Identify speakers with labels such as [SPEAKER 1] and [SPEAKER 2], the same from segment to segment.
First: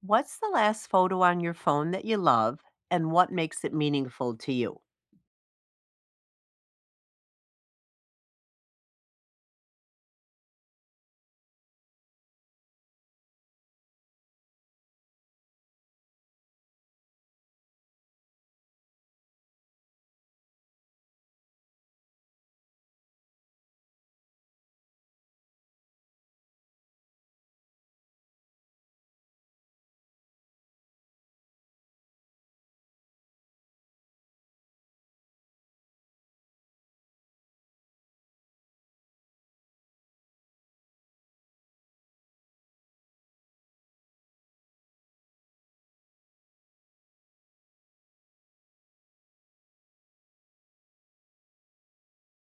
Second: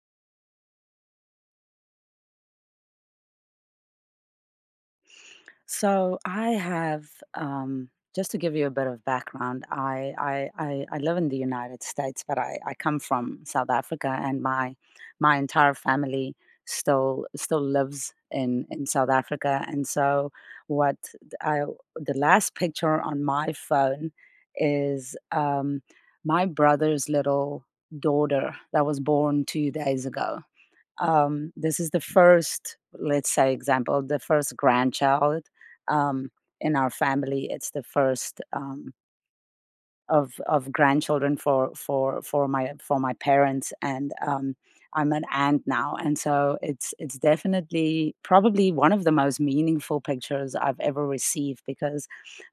[SPEAKER 1] What's the last photo on your phone that you love and what makes it meaningful to you?
[SPEAKER 2] So I have, um, just to give you a bit of background, I live in the United States, but I come from South Africa, and my entire family still lives in South Africa. And so, what th- I the last picture on my phone is my brother's little daughter that was born 2 days ago. This is the first, let's say, example, the first grandchild um, in our family. It's the first of grandchildren for my parents. And I'm an aunt now, and so it's definitely probably one of the most meaningful pictures I've ever received, because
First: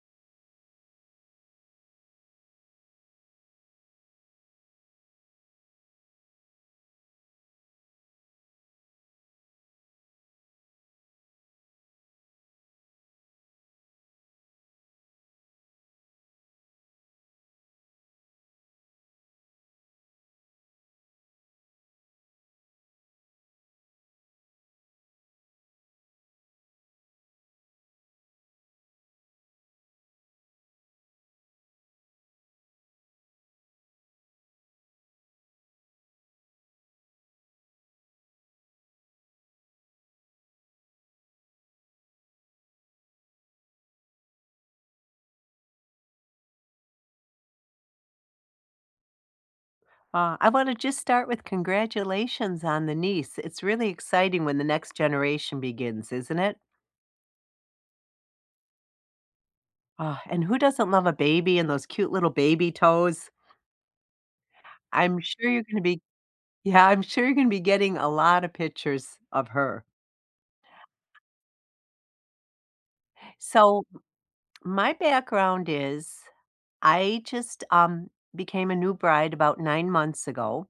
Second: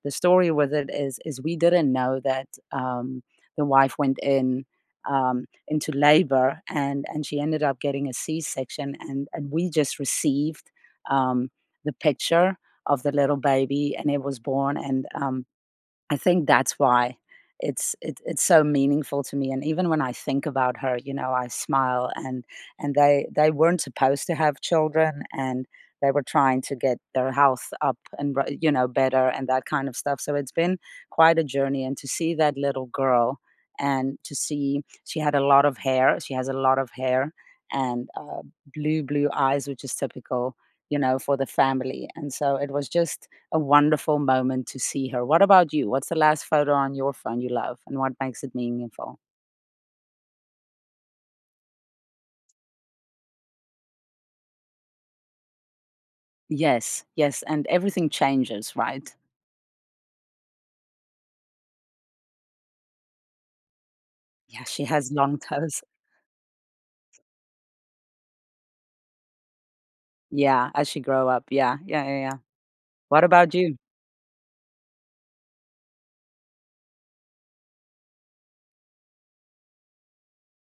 [SPEAKER 2] the story with it is we didn't know that the wife went in into labor, and she ended up getting a C-section, and we just received um the picture of the little baby, and it was born. And I think that's why it's so meaningful to me. And even when I think about her, you know, I smile. And they weren't supposed to have children, and they were trying to get their health up and you know, better and that kind of stuff. So it's been quite a journey. And to see that little girl, and to see, she had a lot of hair. She has a lot of hair, and blue eyes, which is typical, you know, for the family. And so it was just a wonderful moment to see her. What about you? What's the last photo on your phone you love, and what makes it meaningful?
[SPEAKER 1] I want to just start with congratulations on the niece. It's really exciting when the next generation begins, isn't it?
[SPEAKER 2] Yes, yes, and everything changes, right?
[SPEAKER 1] And who doesn't love a baby and those cute little baby toes?
[SPEAKER 2] Yeah, she has
[SPEAKER 1] I'm
[SPEAKER 2] long
[SPEAKER 1] sure you're going
[SPEAKER 2] toes.
[SPEAKER 1] to be, yeah, I'm sure you're going to be getting a lot of pictures of her.
[SPEAKER 2] Yeah, as she grow up. Yeah, yeah, yeah, yeah. What about you?
[SPEAKER 1] So, my background is I just became a new bride about 9 months ago.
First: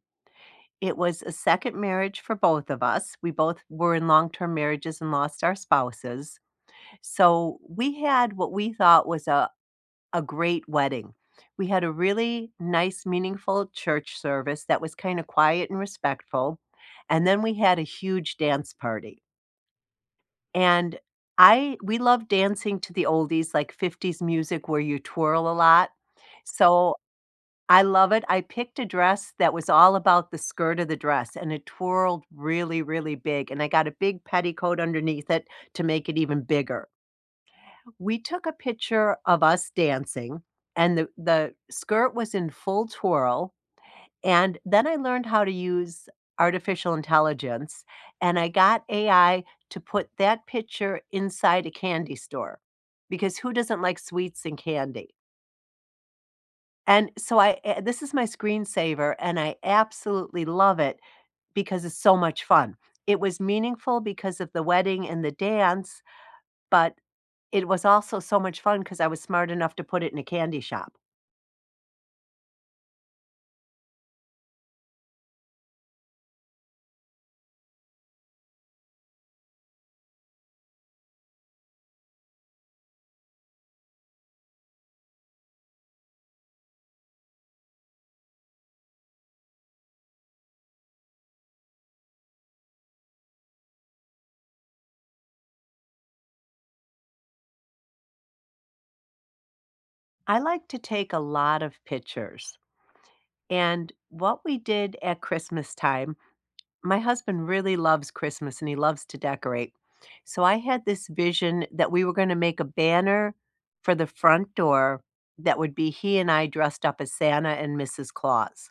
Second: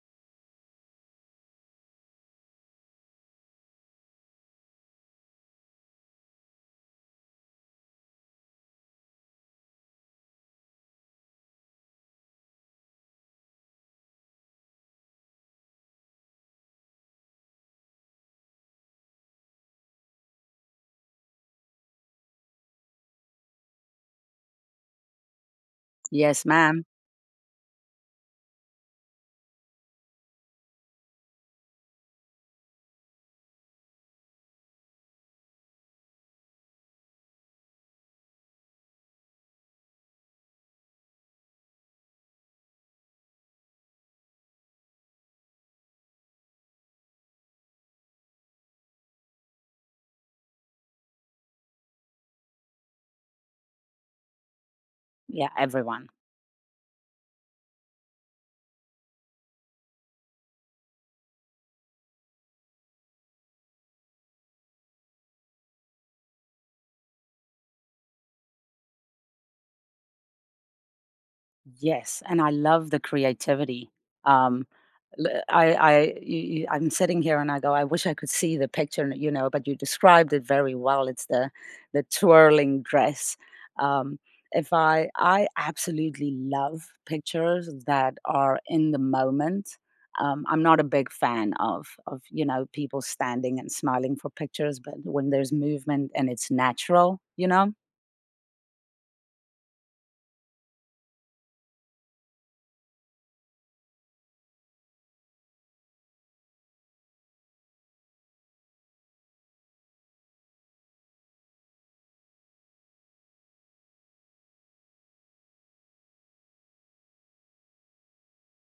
[SPEAKER 1] It was a second marriage for both of us. We both were in long-term marriages and lost our spouses. So we had what we thought was a great wedding. We had a really nice, meaningful church service that was kinda quiet and respectful, and then we had a huge dance party. And I We love dancing to the oldies, like 50s music where you twirl a lot.
[SPEAKER 2] Yes, ma'am.
[SPEAKER 1] So I love it. I picked a dress that was all about the skirt of the dress, and it twirled really, really big, and I got a big petticoat underneath it to make it even bigger. We took a picture of us dancing, and the skirt was in full twirl, and then I learned how to use artificial intelligence, and I got AI to put that picture inside a candy store, because who doesn't like sweets and candy?
[SPEAKER 2] Yeah, everyone.
[SPEAKER 1] And so this is my screensaver, and I absolutely love it because it's so much fun. It was meaningful because of the wedding and the dance, but it was also so much fun because I was smart enough to put it in a candy shop.
[SPEAKER 2] Yes, and I love the creativity. Um, l- I, I, I'm sitting here and I go, I wish I could see the picture, you know, but you described it very well. It's the twirling dress. Um, if I, I absolutely love pictures that are in the moment. I'm not a big fan of, you know, people standing and smiling for pictures, but when there's movement and it's natural, you know,
[SPEAKER 1] I like to take a lot of pictures. And what we did at Christmas time, my husband really loves Christmas and he loves to decorate. So I had this vision that we were going to make a banner for the front door that would be he and I dressed up as Santa and Mrs. Claus.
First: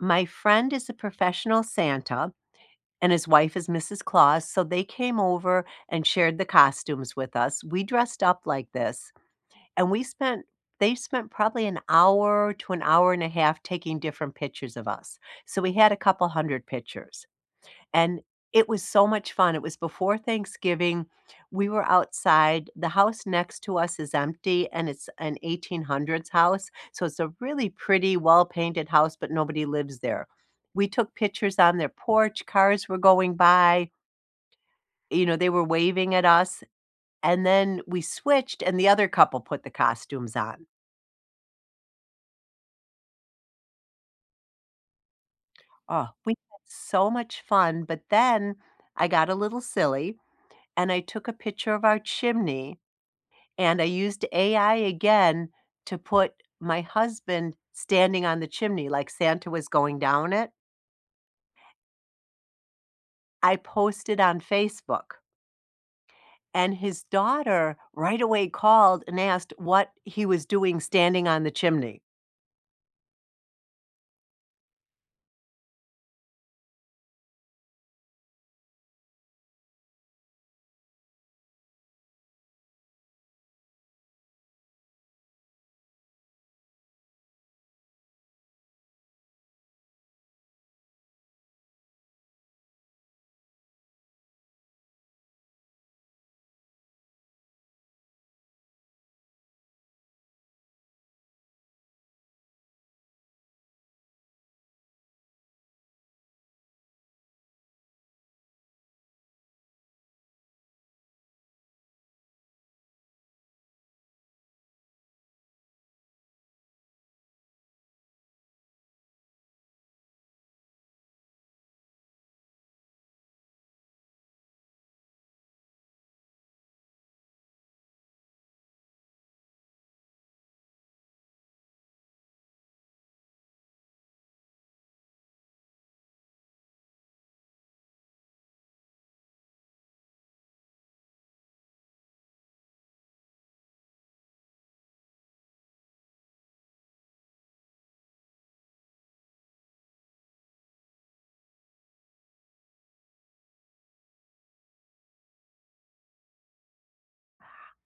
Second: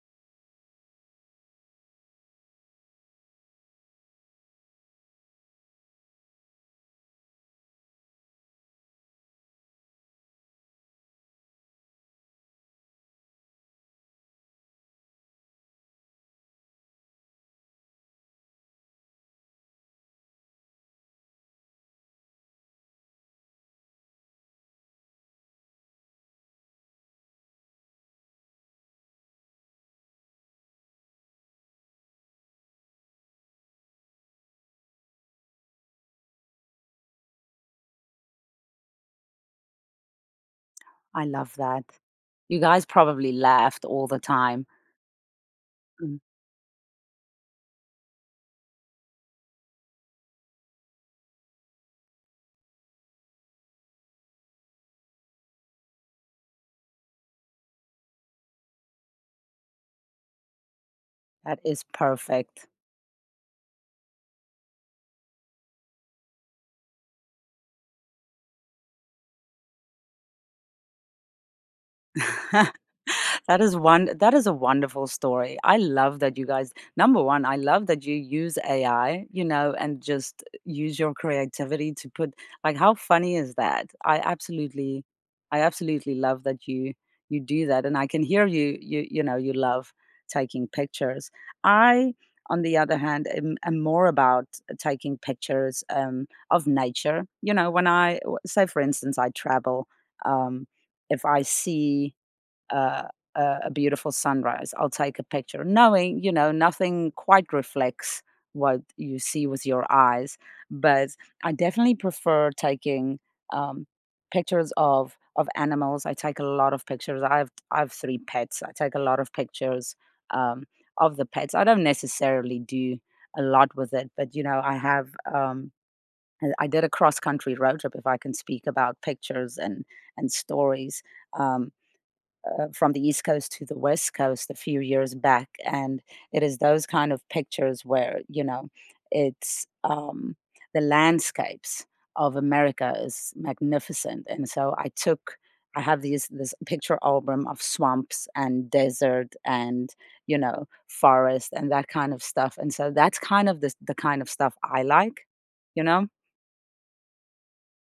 [SPEAKER 1] My friend is a professional Santa and his wife is Mrs. Claus. So they came over and shared the costumes with us. We dressed up like this and we spent they spent probably an hour to an hour and a half taking different pictures of us. So we had a couple 100 pictures, and it was so much fun. It was before Thanksgiving. We were outside. The house next to us is empty, and it's an 1800s house, so it's a really pretty, well-painted house, but nobody lives there. We took pictures on their porch, cars were going by, you know, they were waving at us, and then we switched, and the other couple put the costumes on.
[SPEAKER 2] I love that. You guys probably laughed all the time.
[SPEAKER 1] Oh,
[SPEAKER 2] Ừm.
[SPEAKER 1] we had so much fun, but then I got a little silly and I took a picture of our chimney and I used AI again to put my husband standing on the chimney like Santa was going down it.
[SPEAKER 2] That is perfect.
[SPEAKER 1] I posted on Facebook and his daughter right away called and asked what he was doing standing on the chimney.
[SPEAKER 2] That is one, that is a wonderful story. I love that you guys, number one, I love that you use AI, you know, and just use your creativity to put, like, how funny is that? I absolutely, I absolutely love that you do that, and I can hear you know, you love taking pictures. I, on the other hand, am more about taking pictures of nature. You know, when say, for instance, I travel, um, if I see uh, a beautiful sunrise, I'll take a picture, knowing, you know, nothing quite reflects what you see with your eyes. But I definitely prefer taking um, pictures of animals. I take a lot of pictures. I've three pets. I take a lot of pictures um, of the pets. I don't necessarily do a lot with it, but you know, I have. I did a cross country road trip. If I can speak about pictures and stories, um, from the East Coast to the West Coast a few years back, and it is those kind of pictures where, you know, it's the landscapes of America is magnificent, and so I took. I have these this picture album of swamps and desert and, you know, forest and that kind of stuff, and so that's kind of the kind of stuff I like, you know.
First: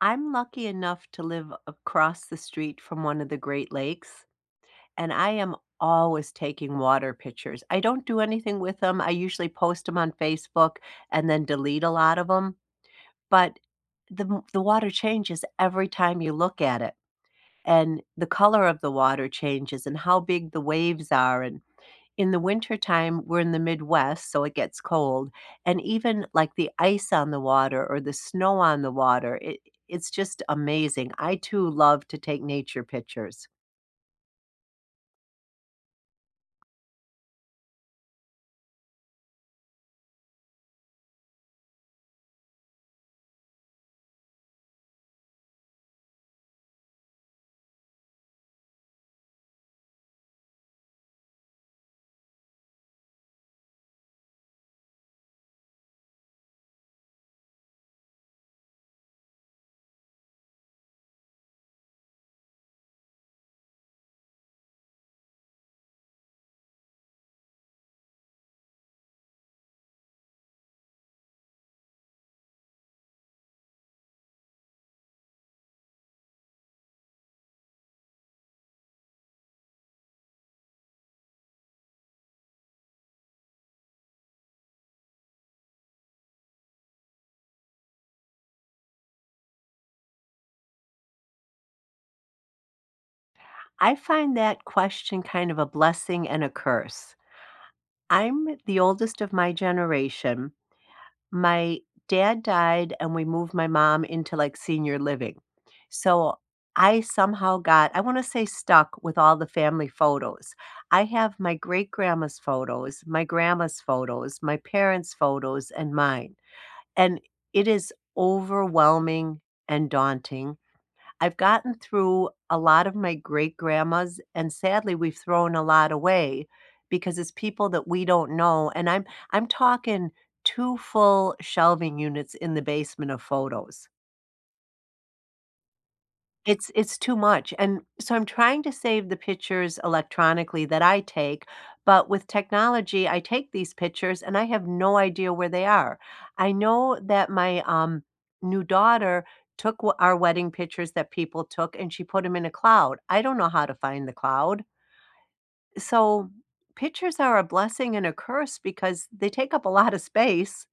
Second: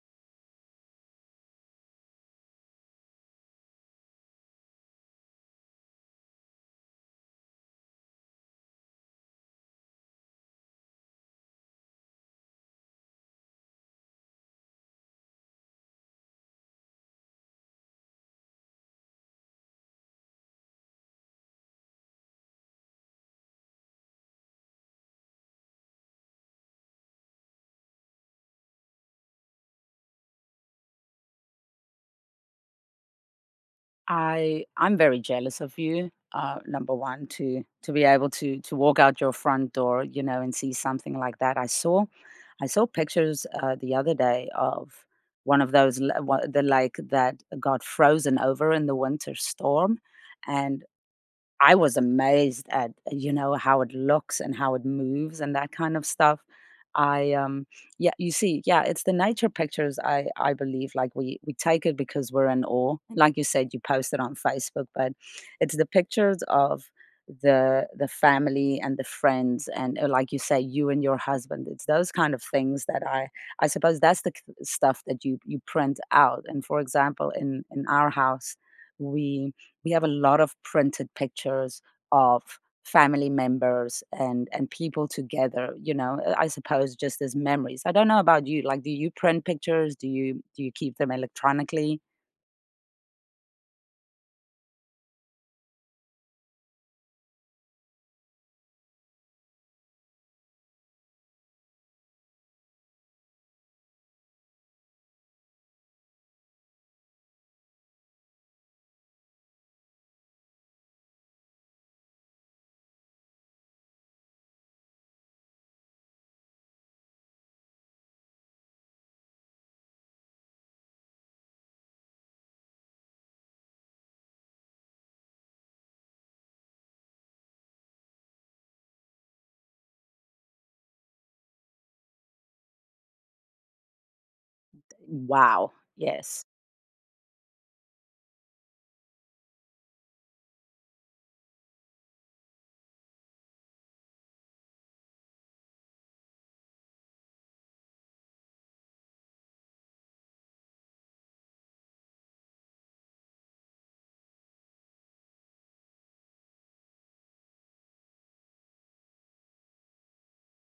[SPEAKER 1] I'm lucky enough to live across the street from one of the Great Lakes, and I am always taking water pictures. I don't do anything with them. I usually post them on Facebook and then delete a lot of them, but the water changes every time you look at it. And the color of the water changes and how big the waves are and in the wintertime, we're in the Midwest, so it gets cold. And even like the ice on the water or the snow on the water, it's just amazing. I too love to take nature pictures.
[SPEAKER 2] I'm very jealous of you. Number one, to be able to walk out your front door, you know, and see something like that. I saw pictures the other day of one of those the lake that got frozen over in the winter storm, and I was amazed at, you know, how it looks and how it moves and that kind of stuff. I yeah, you see, yeah, it's the nature pictures I believe, like, we take it because we're in awe. Like you said, you post it on Facebook, but it's the pictures of the family and the friends and, like you say, you and your husband, it's those kind of things that I suppose that's the stuff that you print out. And for example, in our house, we we have a lot of printed pictures of family members and people together, you know. I suppose, just as memories, I don't know about you, like, do you print pictures, do you, do you keep them electronically?
[SPEAKER 1] I find that question kind of a blessing and a curse. I'm the oldest of my generation. My dad died, and we moved my mom into like senior living. So I somehow got, I want to say, stuck with all the family photos. I have my great grandma's photos, my parents' photos, and mine. And it is overwhelming and daunting. I've gotten through a lot of my great grandmas, and sadly, we've thrown a lot away because it's people that we don't know. And I'm talking two full shelving units in the basement of photos.
[SPEAKER 2] Wow. Yes.
[SPEAKER 1] It's too much, and so I'm trying to save the pictures electronically that I take, but with technology, I take these pictures and I have no idea where they are. I know that my new daughter took w our wedding pictures that people took, and she put them in a cloud. I don't know how to find the cloud. So, pictures are a blessing and a curse because they take up a lot of space,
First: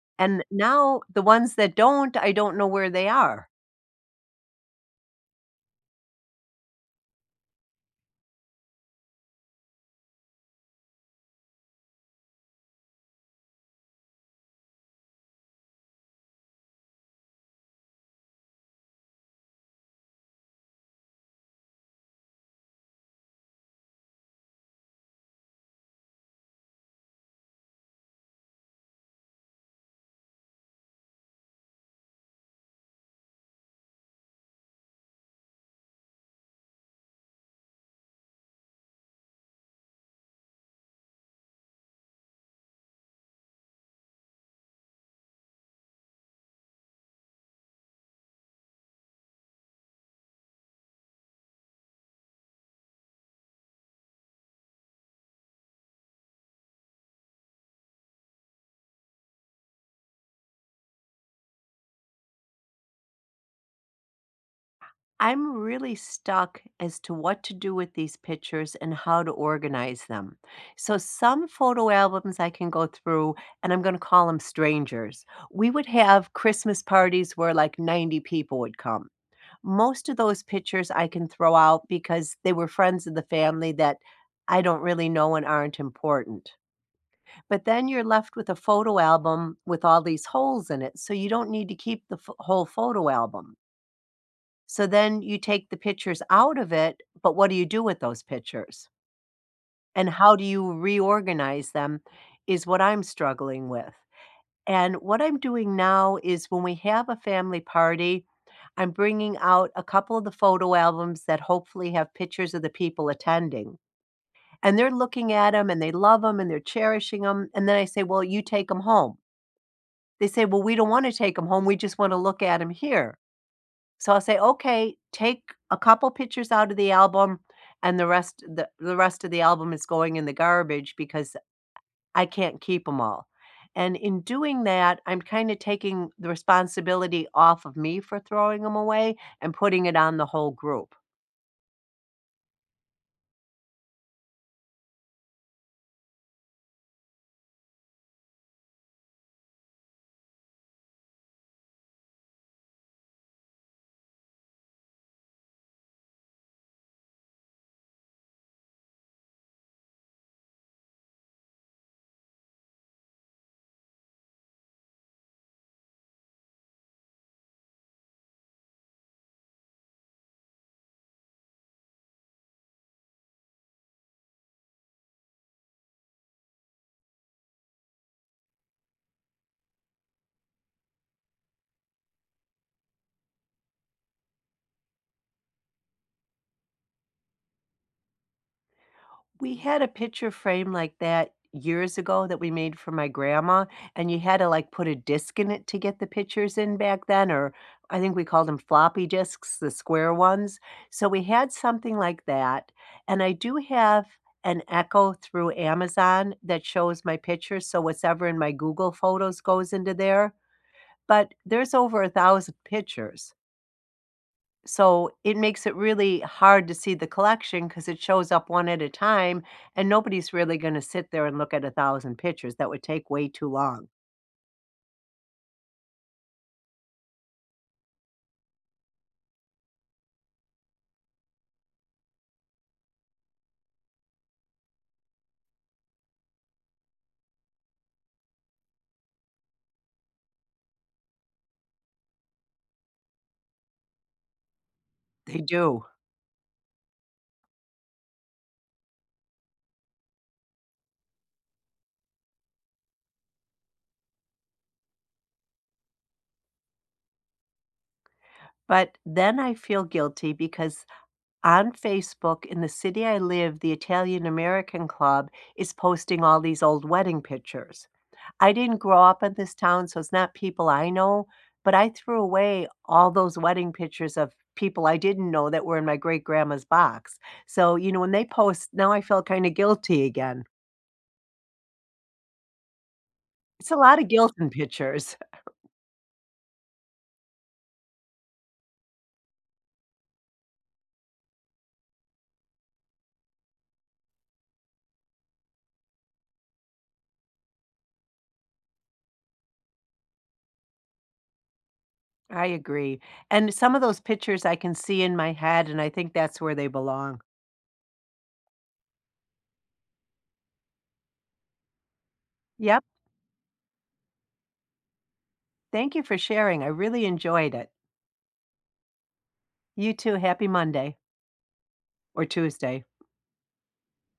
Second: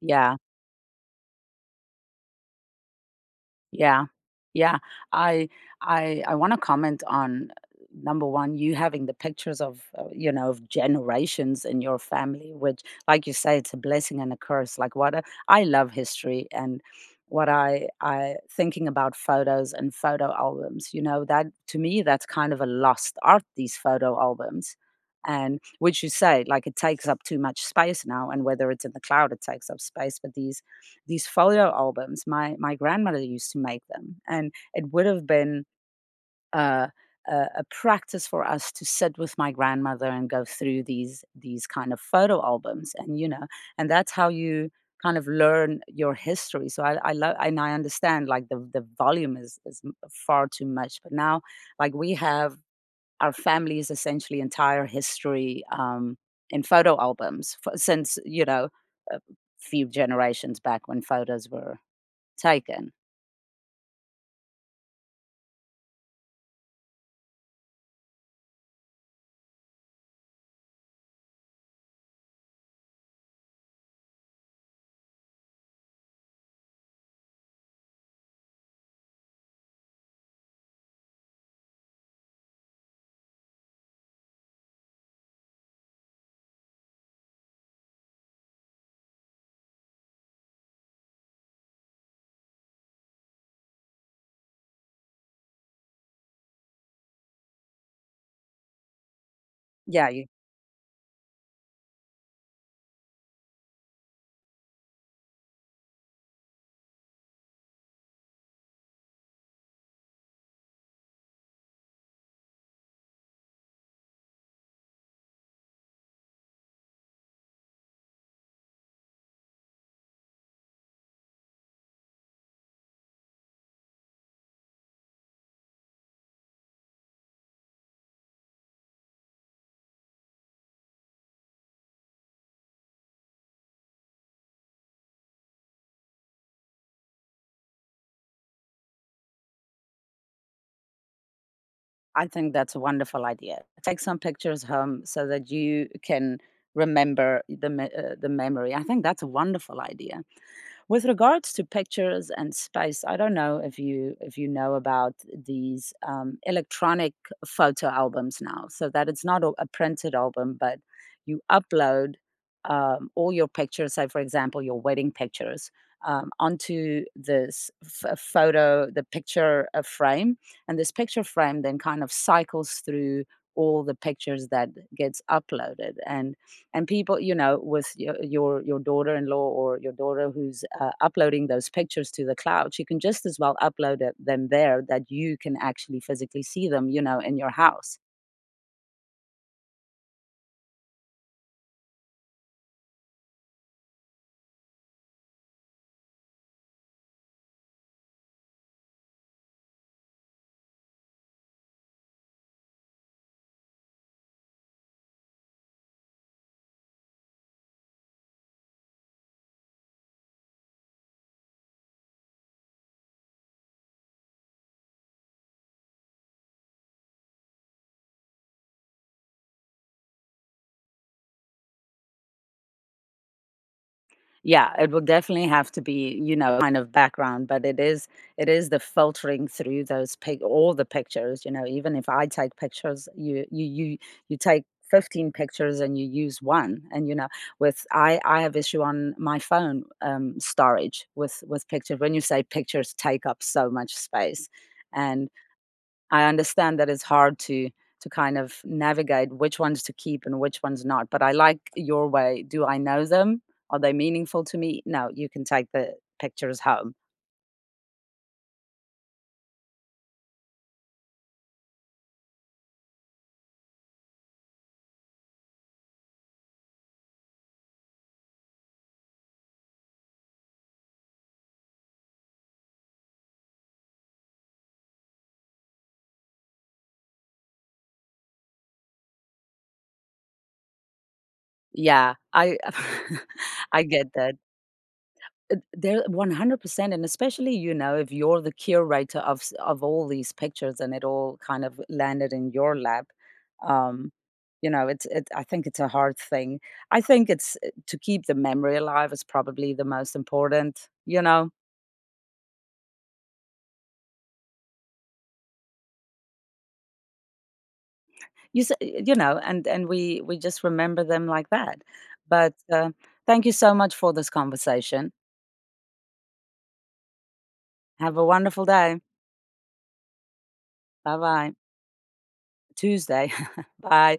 [SPEAKER 2] Yeah.
[SPEAKER 1] and now the ones that don't, I don't know where they are.
[SPEAKER 2] Yeah. Yeah. I I want to comment on, number one, you having the pictures of, you know, of generations in your family, which, like you say, it's a blessing and a curse. Like, what a, I love history. And what I thinking about photos and photo albums, you know, that to me, that's kind of a lost art, these photo albums. And which you say, like, it takes up too much space now, and whether it's in the cloud, it takes up space. But these photo albums, my grandmother used to make them, and it would have been uh, a, a practice for us to sit with my grandmother and go through these kind of photo albums, and, you know, and that's how you kind of learn your history. So I love, and I understand, like, the volume is far too much. But now, like, we have our family's essentially entire history in photo albums for, since, you know, a few generations back, when photos were taken.
[SPEAKER 1] I'm really stuck as to what to do with these pictures and how to organize them. So, some photo albums I can go through, and I'm going to call them strangers. We would have Christmas parties where like 90 people would come. Most of those pictures I can throw out because they were friends of the family that I don't really know and aren't important. But then you're left with a photo album with all these holes in it. So, you don't need to keep whole photo album. So then you take the pictures out of it, but what do you do with those pictures?
[SPEAKER 2] Yeah,
[SPEAKER 1] And
[SPEAKER 2] you,
[SPEAKER 1] how do you reorganize them is what I'm struggling with. And what I'm doing now is when we have a family party, I'm bringing out a couple of the photo albums that hopefully have pictures of the people attending. And they're looking at them and they love them and they're cherishing them. And then I say, "Well, you take them home." They say, "Well, we don't want to take them home. We just want to look at them here." So I'll say, "Okay, take a couple pictures out of the album, and the rest of the album is going in the garbage because I can't keep them all." And in doing that, I'm kinda taking the responsibility off of me for throwing them away and putting it on the whole group.
[SPEAKER 2] I think that's a wonderful idea. Take some pictures home so that you can remember the the memory. I think that's a wonderful idea. With regards to pictures and space, I don't know if you, if you know about these electronic photo albums now, so that it's not a printed album, but you upload all your pictures. Say, for example, your wedding pictures onto this the picture frame, and this picture frame then kind of cycles through all the pictures that gets uploaded, and people, you know, with your daughter-in-law, or your daughter, who's uploading those pictures to the cloud, she can just as well upload it, them there, that you can actually physically see them, you know, in your house.
[SPEAKER 1] We had a picture frame like that years ago that we made for my grandma, and you had to, like, put a disc in it to get the pictures in back then, or I think we called them floppy disks, the square ones. So we had something like that, and I do have an Echo through Amazon that shows my pictures, so what's ever in my Google Photos goes into there, but there's over 1,000 pictures. So it makes it really hard to see the collection because it shows up one at a time, and nobody's really going to sit there and look at 1,000 pictures. That would take way too long.
[SPEAKER 2] Yeah, it will definitely have to be, you know, kind of background. But it is, it is the filtering through those pic all the pictures, you know. Even if I take pictures, you take 15 pictures and you use one, and you know, with, I have issue on my phone, storage with pictures, when you say pictures take up so much space. And
[SPEAKER 1] They do.
[SPEAKER 2] I understand that it's hard to kind of navigate which ones to keep and which ones not, but I like your way. Do I know them? Are they meaningful to me? No, you can take the pictures home.
[SPEAKER 1] But then I feel guilty because on Facebook in the city I live, the Italian American Club is posting all these old wedding pictures. I didn't grow up in this town, so it's not people I know, but I threw away all those wedding pictures of people I didn't know that were in my great grandma's box. So, you know, when they post, now I feel kind of guilty again.
[SPEAKER 2] Yeah, I
[SPEAKER 1] It's a
[SPEAKER 2] I
[SPEAKER 1] lot of
[SPEAKER 2] get that.
[SPEAKER 1] guilt in pictures.
[SPEAKER 2] They're 100%, and especially, you know, if you're the curator of of all these pictures, and it all kind of landed in your lap. um, you know, it's it. I think it's a hard thing. I think it's, to keep the memory alive is probably the most important. You know,
[SPEAKER 1] I agree, and some of those pictures I can see in my head, and I think that's where they belong.
[SPEAKER 2] you know, and we just remember them like that. But,
[SPEAKER 1] Yep,
[SPEAKER 2] thank you so much for this conversation.
[SPEAKER 1] thank you for sharing, I really enjoyed it.
[SPEAKER 2] Have a wonderful day.
[SPEAKER 1] You too, happy Monday
[SPEAKER 2] Bye bye.
[SPEAKER 1] or Tuesday.
[SPEAKER 2] Tuesday. Bye.